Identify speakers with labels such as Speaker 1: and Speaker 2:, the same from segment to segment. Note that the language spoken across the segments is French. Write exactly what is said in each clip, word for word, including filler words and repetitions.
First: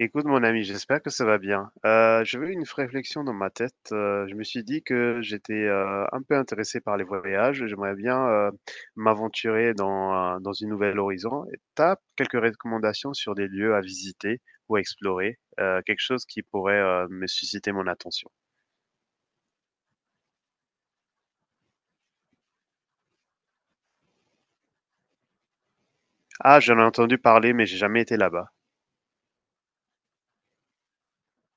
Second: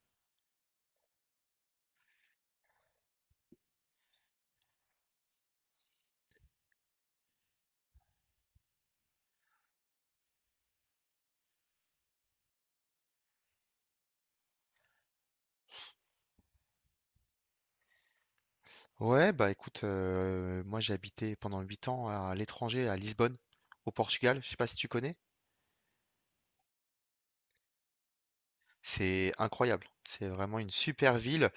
Speaker 1: Écoute, mon ami, j'espère que ça va bien. Euh, j'avais une réflexion dans ma tête. Euh, je me suis dit que j'étais euh, un peu intéressé par les voyages. et J'aimerais bien euh, m'aventurer dans, euh, dans une nouvelle horizon. Et t'as quelques recommandations sur des lieux à visiter ou à explorer, euh, quelque chose qui pourrait euh, me susciter mon attention.
Speaker 2: Ouais, bah écoute, euh, moi j'ai habité pendant huit ans à l'étranger, à Lisbonne, au Portugal. Je sais pas si tu connais.
Speaker 1: Ah, j'en ai entendu parler, mais j'ai jamais été là-bas.
Speaker 2: C'est incroyable. C'est vraiment une super ville.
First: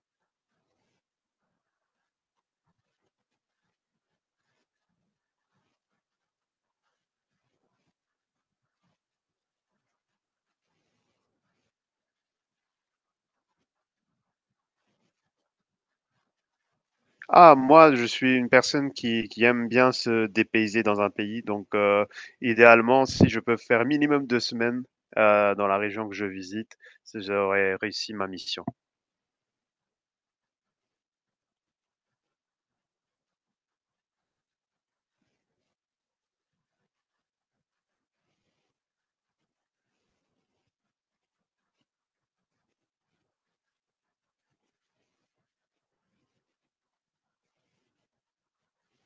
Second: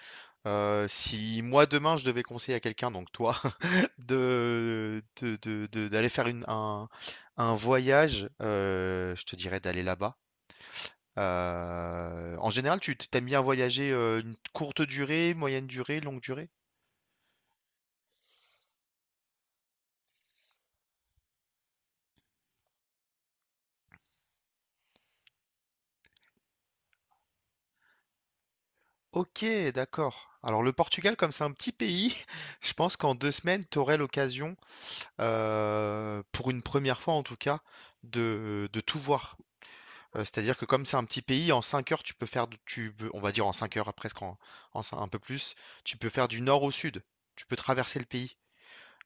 Speaker 2: Euh, si moi demain je devais conseiller à quelqu'un, donc toi, de, de- de- de- d'aller faire une- un, un voyage, euh, je te dirais d'aller là-bas. Euh, en général, tu t'aimes bien voyager euh, une courte durée, moyenne durée, longue durée?
Speaker 1: Ah, moi, je suis une personne qui, qui aime bien se dépayser dans un pays. Donc, euh, idéalement, si je peux faire minimum deux semaines euh, dans la région que je visite, c'est- j'aurais réussi ma mission.
Speaker 2: Ok, d'accord. Alors le Portugal, comme c'est un petit pays, je pense qu'en deux semaines, tu aurais l'occasion, euh, pour une première fois en tout cas, de, de tout voir. Euh, c'est-à-dire que comme c'est un petit pays, en cinq heures, tu peux faire, de- tu, peux- on va dire en cinq heures, presque en, en cin- un peu plus, tu peux faire du nord au sud. Tu peux traverser le pays.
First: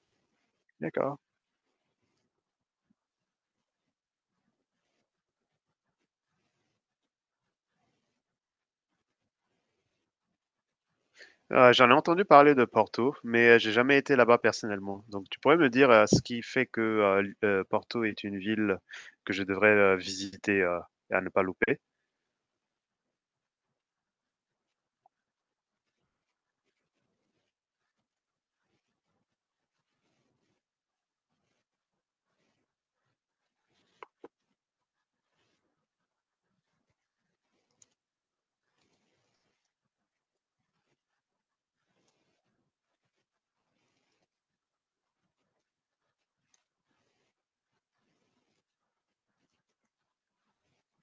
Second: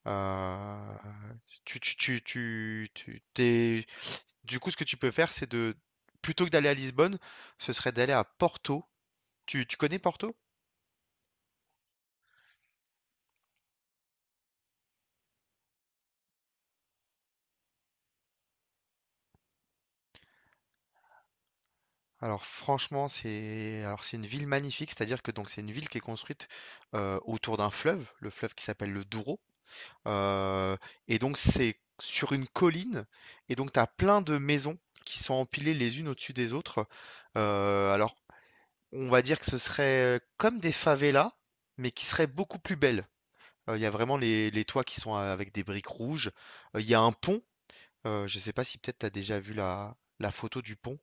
Speaker 2: Euh,
Speaker 1: D'accord.
Speaker 2: tu, tu, tu, tu, tu- t'es- Du coup, ce que tu peux faire, c'est de, plutôt que d'aller à Lisbonne, ce serait d'aller à Porto. Tu, tu connais Porto?
Speaker 1: Euh, j'en ai entendu parler de Porto, mais euh, j'ai jamais été là-bas personnellement. Donc, tu pourrais me dire euh, ce qui fait que euh, l- euh, Porto est une ville que je devrais euh, visiter euh, et à ne pas louper?
Speaker 2: Alors franchement, c'est alors c'est une ville magnifique, c'est-à-dire que donc c'est une ville qui est construite euh, autour d'un fleuve, le fleuve qui s'appelle le Douro. Euh, et donc c'est sur une colline, et donc tu as plein de maisons qui sont empilées les unes au-dessus des autres. Euh, alors on va dire que ce serait comme des favelas, mais qui seraient beaucoup plus belles. Euh, Il y a vraiment les, les toits qui sont euh, avec des briques rouges. Euh, Il y a un pont, euh, je ne sais pas si peut-être tu as déjà vu la, la photo du pont.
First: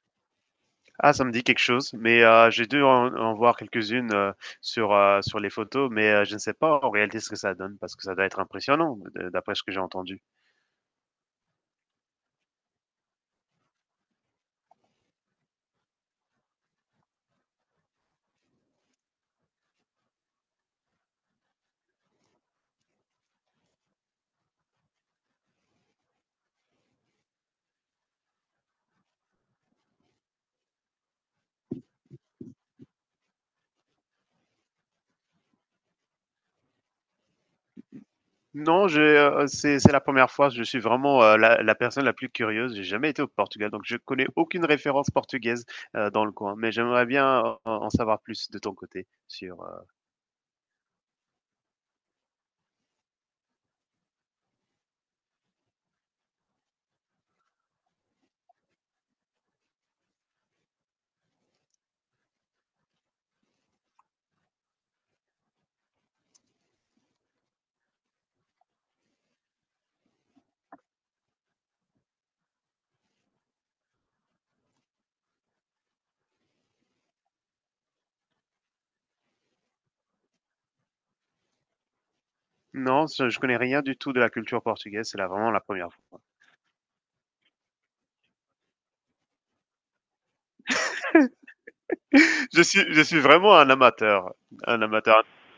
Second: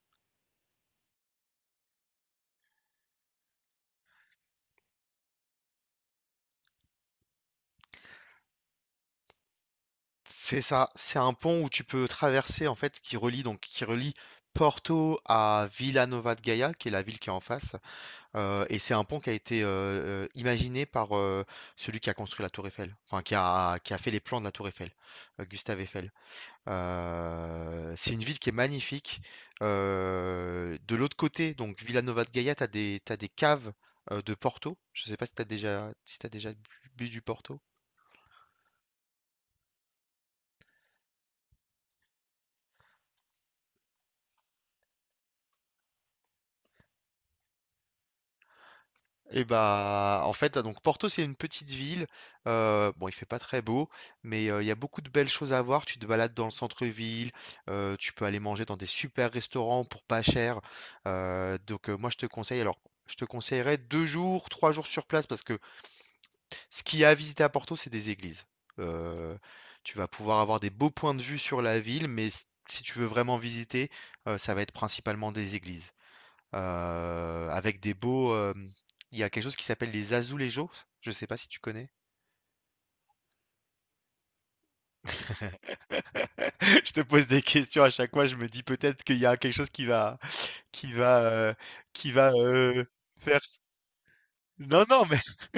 Speaker 1: Ah, ça me dit quelque chose, mais heu, j'ai dû en en voir quelques-unes, heu, sur, heu, sur les photos, mais heu, je ne sais pas en réalité ce que ça donne parce que ça doit être impressionnant de d'après ce que j'ai entendu.
Speaker 2: C'est ça, c'est un pont où tu peux traverser en fait qui relie donc qui relie Porto à Villanova de Gaia, qui est la ville qui est en face. Euh, et c'est un pont qui a été euh, euh, imaginé par euh, celui qui a construit la Tour Eiffel, enfin qui a, qui a fait les plans de la Tour Eiffel, euh, Gustave Eiffel. Euh, c'est une ville qui est magnifique. Euh, de l'autre côté, donc Villanova de Gaia, t'as des, t'as des caves euh, de Porto. Je sais pas si t'as déjà si t'as déjà bu bu du Porto.
Speaker 1: Non, j'ai, heu, c'est c'est la première fois, je suis vraiment, heu, la la personne la plus curieuse, j'ai jamais été au Portugal, donc je connais aucune référence portugaise, heu, dans le coin, mais j'aimerais bien en en savoir plus de ton côté
Speaker 2: Et
Speaker 1: sur, heu
Speaker 2: bah, en fait, donc Porto, c'est une petite ville. euh, bon, il fait pas très beau, mais euh, il y a beaucoup de belles choses à voir. Tu te balades dans le centre-ville, euh, tu peux aller manger dans des super restaurants pour pas cher. Euh, donc, euh, moi, je te conseille, alors, je te conseillerais deux jours, trois jours sur place parce que ce qu'il y a à visiter à Porto, c'est des églises. Euh, Tu vas pouvoir avoir des beaux points de vue sur la ville, mais s- si tu veux vraiment visiter, euh, ça va être principalement des églises euh, avec des beaux. Euh, il y a quelque chose qui s'appelle les azulejos. Je sais pas si tu connais.
Speaker 1: non, je je connais rien du tout de la culture portugaise, c'est là vraiment la première fois.
Speaker 2: Je te pose des questions à chaque fois. Je me dis peut-être qu'il y a quelque chose qui va, qui va, euh, qui va
Speaker 1: Je
Speaker 2: euh,
Speaker 1: suis je suis
Speaker 2: faire.
Speaker 1: vraiment un amateur, un
Speaker 2: Non, non, mais,
Speaker 1: amateur.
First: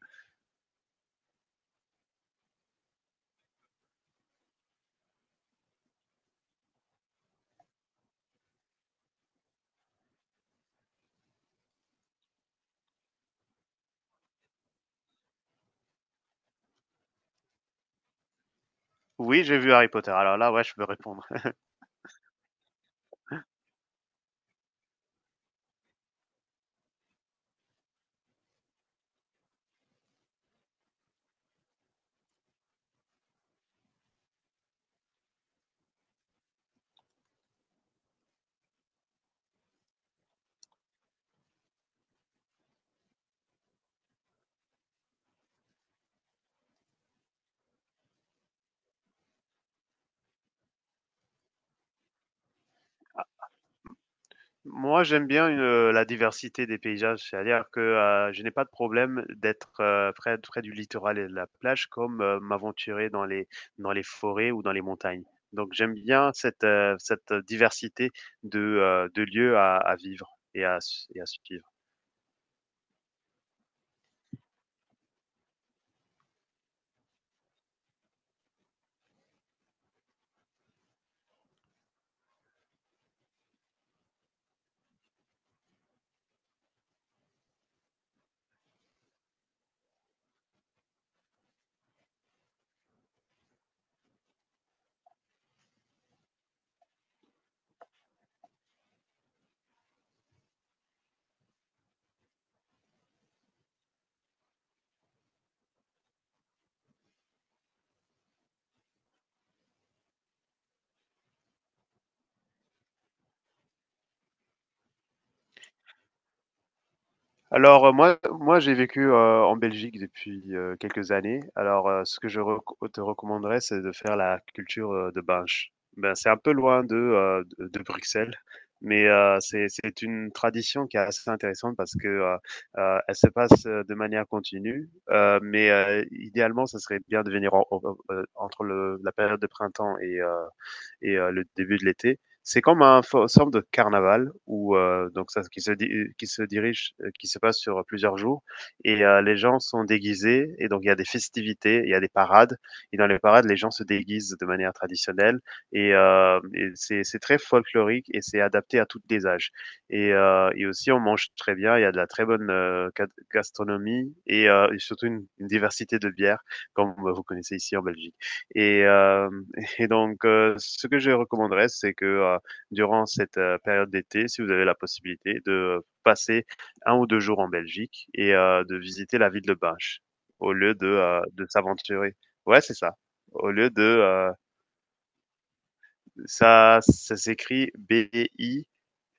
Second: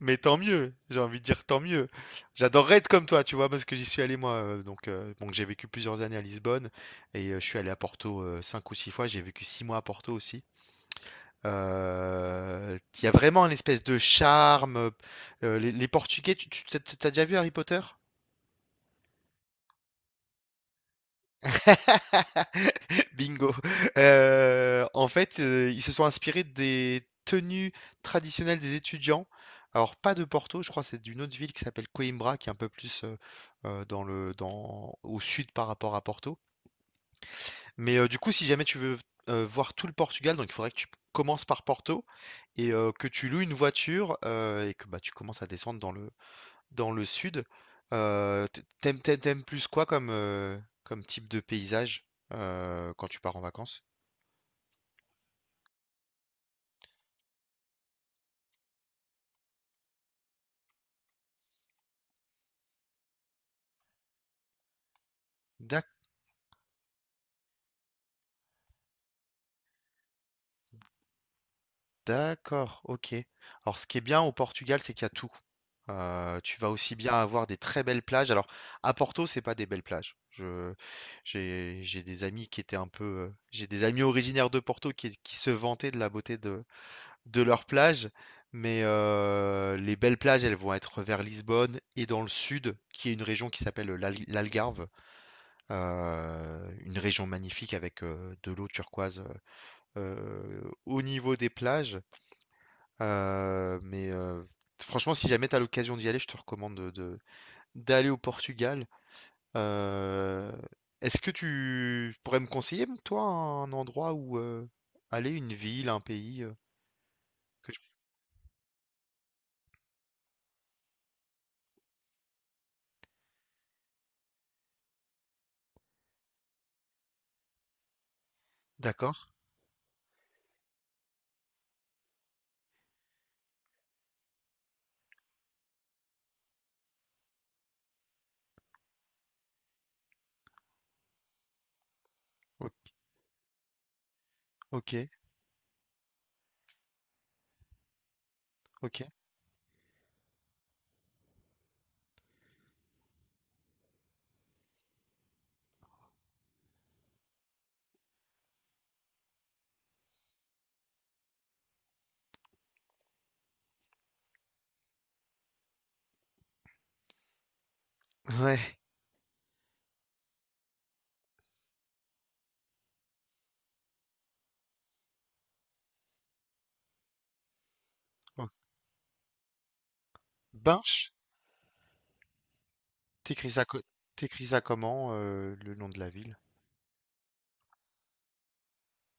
Speaker 2: mais tant mieux. J'ai envie de dire tant mieux. J'adorerais être comme toi, tu vois, parce que j'y suis allé moi. euh, donc, euh, bon, j'ai vécu plusieurs années à Lisbonne et euh, je suis allé à Porto euh, cinq ou six fois. J'ai vécu six mois à Porto aussi. Euh, Il y a vraiment une espèce de charme. Euh, les, les Portugais, tu, tu- t'as t'as déjà vu Harry Potter?
Speaker 1: Oui, j'ai vu Harry Potter. Alors là, ouais, je peux répondre.
Speaker 2: Bingo. Euh, en fait, euh, ils se sont inspirés des tenues traditionnelles des étudiants. Alors, pas de Porto, je crois, que c'est d'une autre ville qui s'appelle Coimbra, qui est un peu plus euh, euh, dans le, dans, au sud par rapport à Porto. Mais euh, du coup, si jamais tu veux euh, voir tout le Portugal, donc il faudrait que tu commences par Porto et euh, que tu loues une voiture euh, et que bah, tu commences à descendre dans le, dans le sud. Euh, t- t'aimes, t'aimes- t'aimes plus quoi comme, euh, comme type de paysage euh, quand tu pars en vacances?
Speaker 1: Moi, j'aime bien une, euh, la diversité des paysages, c'est-à-dire que euh, je n'ai pas de problème d'être euh, près, près du littoral et de la plage comme euh, m'aventurer dans les, dans les forêts ou dans les montagnes. Donc, j'aime bien cette, euh, cette diversité de, euh, de lieux à, à vivre et à, su- et à suivre.
Speaker 2: D'accord, OK. Alors ce qui est bien au Portugal, c'est qu'il y a tout. Euh, tu vas aussi bien avoir des très belles plages. Alors à Porto, c'est pas des belles plages. Je, j'ai, j'ai des amis qui étaient un peu, euh, j'ai des amis originaires de Porto qui, qui se vantaient de la beauté de, de leurs plages, mais euh, les belles plages, elles vont être vers Lisbonne et dans le sud, qui est une région qui s'appelle l'Al- l'Algarve, euh, une région magnifique avec euh, de l'eau turquoise euh, au niveau des plages. Euh, mais euh, franchement, si jamais tu as l'occasion d'y aller, je te recommande de, de- d'aller au Portugal. Euh, Est-ce que tu pourrais me conseiller, toi, un endroit où euh, aller, une ville, un pays euh, que je-
Speaker 1: Alors, heu, moi moi j'ai vécu, heu, en Belgique depuis, heu, quelques années. Alors, heu, ce que je reco te recommanderais, c'est de faire la culture, heu, de Binche. Ben, c'est un peu loin de, heu, de de Bruxelles, mais,
Speaker 2: D'accord.
Speaker 1: heu, c'est c'est une tradition qui est assez intéressante parce que, heu heu, elle se passe, heu, de manière continue, heu, mais, heu, idéalement, ça serait bien de venir en en, heu, entre le la période de printemps et heu et euh, le début de l'été. C'est
Speaker 2: O-
Speaker 1: comme un forme de carnaval où
Speaker 2: Ok,
Speaker 1: euh, donc ça qui se di qui se dirige euh, qui se passe sur plusieurs jours
Speaker 2: ok.
Speaker 1: et euh, les gens sont déguisés et donc il y a des festivités, il y a des parades et dans les parades les gens se déguisent de manière traditionnelle et, euh, et c'est c'est très folklorique et c'est adapté à tous les âges. Et, euh, et aussi on mange très bien, il y a de la très bonne euh, ga- gastronomie et, euh, et surtout une, une, diversité de bières comme vous connaissez ici en Belgique.
Speaker 2: Ouais.
Speaker 1: Et euh, et donc, heu, ce que je recommanderais, c'est que, heu, durant cette, heu, période d'été, si vous avez la possibilité de passer un ou deux jours en Belgique et
Speaker 2: O-
Speaker 1: heu, de visiter la ville de Binche au lieu de,
Speaker 2: Binche?
Speaker 1: heu, de s'aventurer. Ouais, c'est ça.
Speaker 2: T'écris
Speaker 1: Au
Speaker 2: ça,
Speaker 1: lieu de,
Speaker 2: co-
Speaker 1: heu,
Speaker 2: T'écris ça comment, euh, le nom de la ville?
Speaker 1: ça ça s'écrit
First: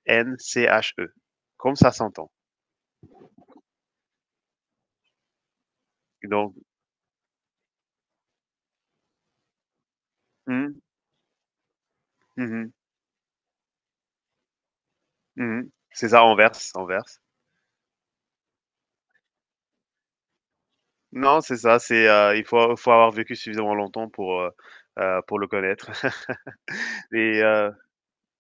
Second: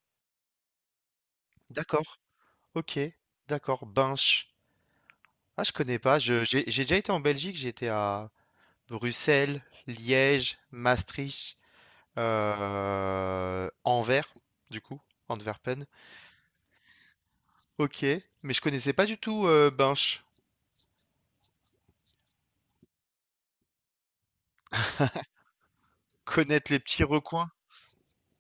Speaker 1: B-I-N-C-H-E, comme ça
Speaker 2: D'accord.
Speaker 1: s'entend.
Speaker 2: Ok, d'accord. Binche. Ah, je connais pas. Je,
Speaker 1: Donc
Speaker 2: j'ai j'ai déjà été en Belgique. J'étais à Bruxelles, Liège,
Speaker 1: mmh,
Speaker 2: Maastricht.
Speaker 1: mmh mh,
Speaker 2: Euh, Anvers, du coup,
Speaker 1: mmh mh.
Speaker 2: Antwerpen.
Speaker 1: C'est ça, Anvers, Anvers.
Speaker 2: Ok, mais je connaissais pas du tout euh, Binche.
Speaker 1: Non, c'est ça, c'est, heu, il faut faut avoir vécu suffisamment longtemps pour, heu heu, pour le connaître.
Speaker 2: Connaître les petits
Speaker 1: Et
Speaker 2: recoins.
Speaker 1: heu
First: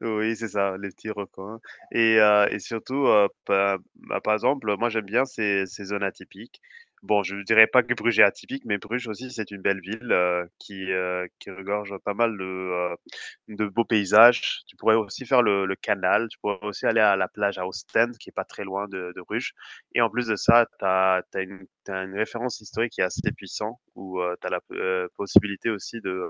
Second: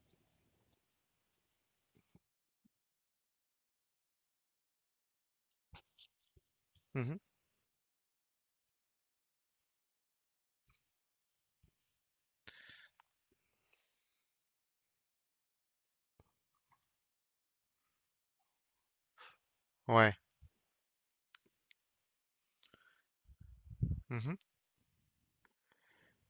Speaker 1: oui, c'est ça, les petits recoins et heu et surtout, heu, pa bah, par exemple, moi, j'aime bien ces ces zones atypiques.
Speaker 2: Mhm.
Speaker 1: Bon, je ne dirais pas que Bruges est atypique, mais Bruges aussi, c'est une belle ville, heu, qui, heu, qui regorge pas mal de, heu, de beaux paysages. Tu pourrais aussi faire le le canal, tu pourrais aussi aller à la plage à Ostende, qui est pas très loin de de Bruges et en
Speaker 2: Ouais.
Speaker 1: plus de ça, tu as une tu une référence historique qui est assez puissante où, heu,
Speaker 2: Mhm.
Speaker 1: tu as la, heu, possibilité aussi de, heu,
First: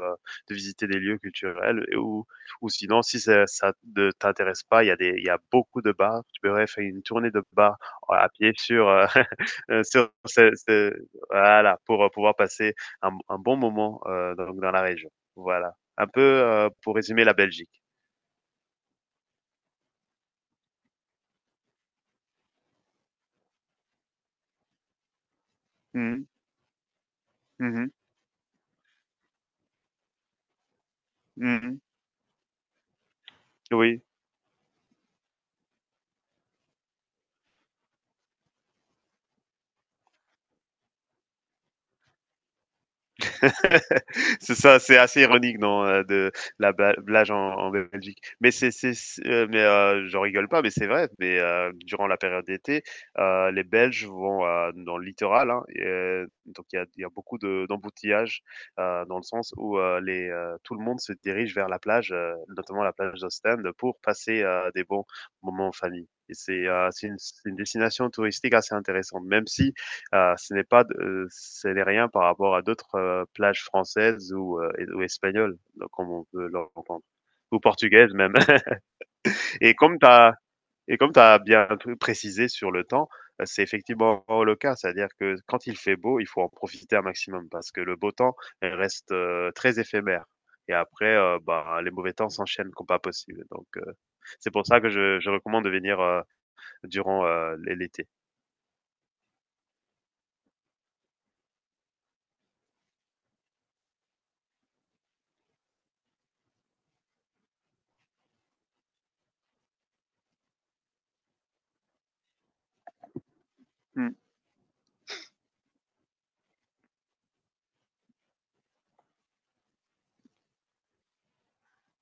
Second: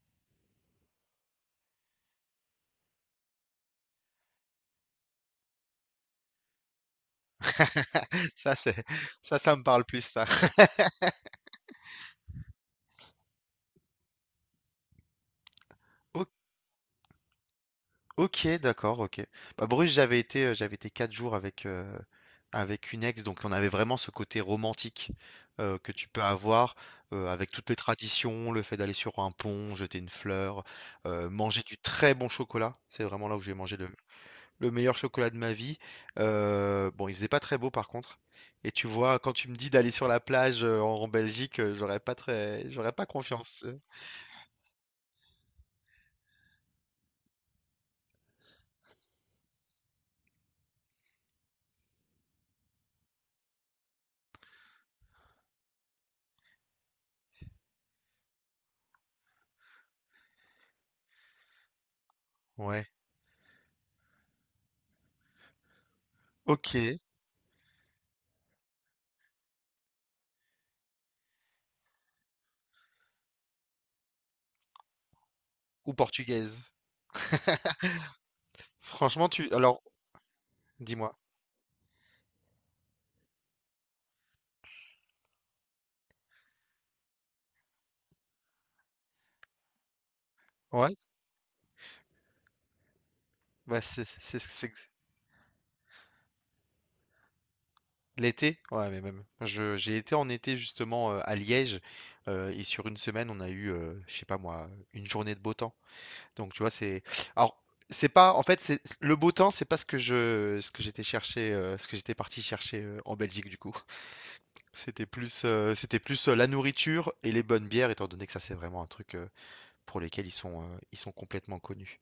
Speaker 1: de visiter des lieux culturels et où ou sinon, si ça, ça ne t'intéresse pas, il y a des, il y a beaucoup de bars. Tu pourrais faire une tournée de bars euh, à pied
Speaker 2: Ça, c'est,
Speaker 1: sur, euh,
Speaker 2: ça, ça me parle plus,
Speaker 1: sur
Speaker 2: ça.
Speaker 1: ce, ce- voilà, pour euh, pouvoir passer un, un bon moment euh, donc dans la région. Voilà. Un peu
Speaker 2: O-
Speaker 1: euh, pour résumer la Belgique.
Speaker 2: Ok, d'accord, ok. Bah, Bruges, j'avais été, euh, j'avais été quatre jours avec, euh, avec une ex, donc on avait vraiment ce côté romantique euh, que tu peux
Speaker 1: Mhm,
Speaker 2: avoir euh, avec toutes les
Speaker 1: mhm,
Speaker 2: traditions, le fait d'aller sur un pont, jeter une fleur, euh, manger du
Speaker 1: mhm.
Speaker 2: très bon chocolat. C'est vraiment là où j'ai mangé le,
Speaker 1: Oui.
Speaker 2: le meilleur chocolat de ma vie. Euh, bon, il faisait pas très beau par contre. Et tu vois, quand tu me dis d'aller sur la plage euh, en, en Belgique, euh, j'aurais pas très, j'aurais pas confiance. euh.
Speaker 1: C'est ça, c'est assez ironique, non, euh, de la bla- blage en, en Belgique. Mais c'est, c'est, c'est- euh, mais euh, j'en rigole pas, mais c'est vrai. Mais euh, durant la période d'été, euh, les Belges vont euh, dans le littoral, hein, et, euh, donc il y a, il y a beaucoup de, d'embouteillages euh, dans le sens où euh, les, euh, tout le monde se dirige vers la plage, euh, notamment
Speaker 2: Ouais.
Speaker 1: la plage d'Ostende, pour passer euh, des bons moments en famille. Et c'est,
Speaker 2: Ok.
Speaker 1: euh, c'est une, c'est une destination touristique assez intéressante, même si heu, ce n'est pas de euh, ce n'est rien par rapport à d'autres, heu, plages françaises ou, heu, ou espagnoles, donc,
Speaker 2: Ou
Speaker 1: comme on peut
Speaker 2: portugaise.
Speaker 1: l'entendre, ou portugaises même.
Speaker 2: Franchement, tu.
Speaker 1: Et
Speaker 2: Alors,
Speaker 1: comme tu as et comme
Speaker 2: dis-moi.
Speaker 1: tu as bien p précisé sur le temps, heu, c'est effectivement le cas. C'est-à-dire que quand il fait beau, il faut en profiter un maximum parce que le beau temps il reste, heu, très éphémère et
Speaker 2: Ouais.
Speaker 1: après, heu, bah, les mauvais temps s'enchaînent comme pas possible. Donc,
Speaker 2: Bah
Speaker 1: heu,
Speaker 2: c'est c'est
Speaker 1: c'est pour ça
Speaker 2: c'est-
Speaker 1: que je je recommande de venir, heu, durant, heu, l'été.
Speaker 2: l'été. Ouais, mais même. Je j'ai été en été justement euh, à Liège euh, et sur une semaine, on a eu, euh, je sais pas moi, une journée de beau temps. Donc, tu vois, c'est. Alors, c'est pas. En fait, c'est le beau temps, c'est pas ce que je, ce que j'étais chercher, euh, ce que j'étais parti chercher euh, en Belgique du coup. C'était plus, euh, c'était plus euh, la nourriture et les bonnes bières, étant donné que ça, c'est vraiment un truc euh, pour lesquels ils sont, euh, ils sont complètement connus.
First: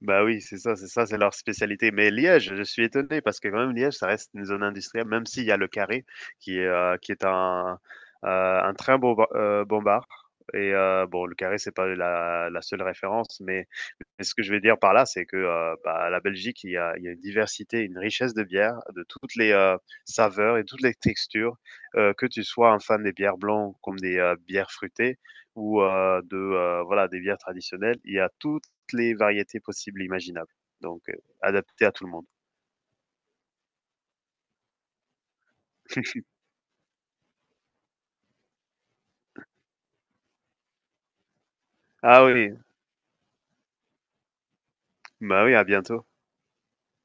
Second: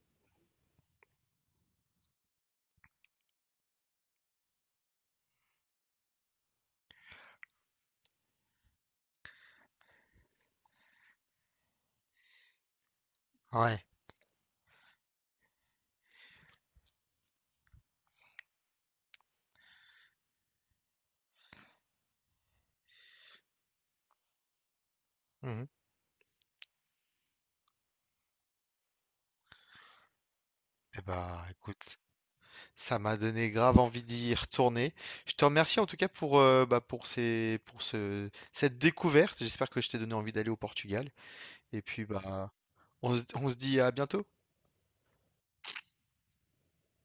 Speaker 1: Bah oui, c'est ça, c'est ça, c'est leur spécialité. Mais Liège, je suis étonné parce que quand même Liège, ça reste une zone industrielle, même s'il y a le carré qui est, euh, qui est un, euh, un train bomba- euh, bombard. Et euh, bon, le carré, c'est pas la, la seule référence, mais,
Speaker 2: Ouais.
Speaker 1: mais ce que je veux dire par là, c'est que euh, bah, la Belgique, il y a, il y a une diversité, une richesse de bières, de toutes les euh, saveurs et toutes les textures. Euh, que tu sois un fan des bières blancs comme des euh, bières fruitées
Speaker 2: Mhm.
Speaker 1: ou euh, de euh, voilà des bières traditionnelles, il y a tout les variétés possibles et imaginables.
Speaker 2: Eh
Speaker 1: Donc, euh,
Speaker 2: bah,
Speaker 1: adapté à
Speaker 2: écoute,
Speaker 1: tout le monde.
Speaker 2: ça m'a donné grave envie d'y retourner. Je te remercie en tout cas pour, euh, bah, pour ces, pour ce, cette découverte. J'espère que je t'ai donné envie d'aller au Portugal. Et puis,
Speaker 1: Ah
Speaker 2: bah,
Speaker 1: oui,
Speaker 2: on se on se dit à bientôt.
Speaker 1: bah oui, à bientôt.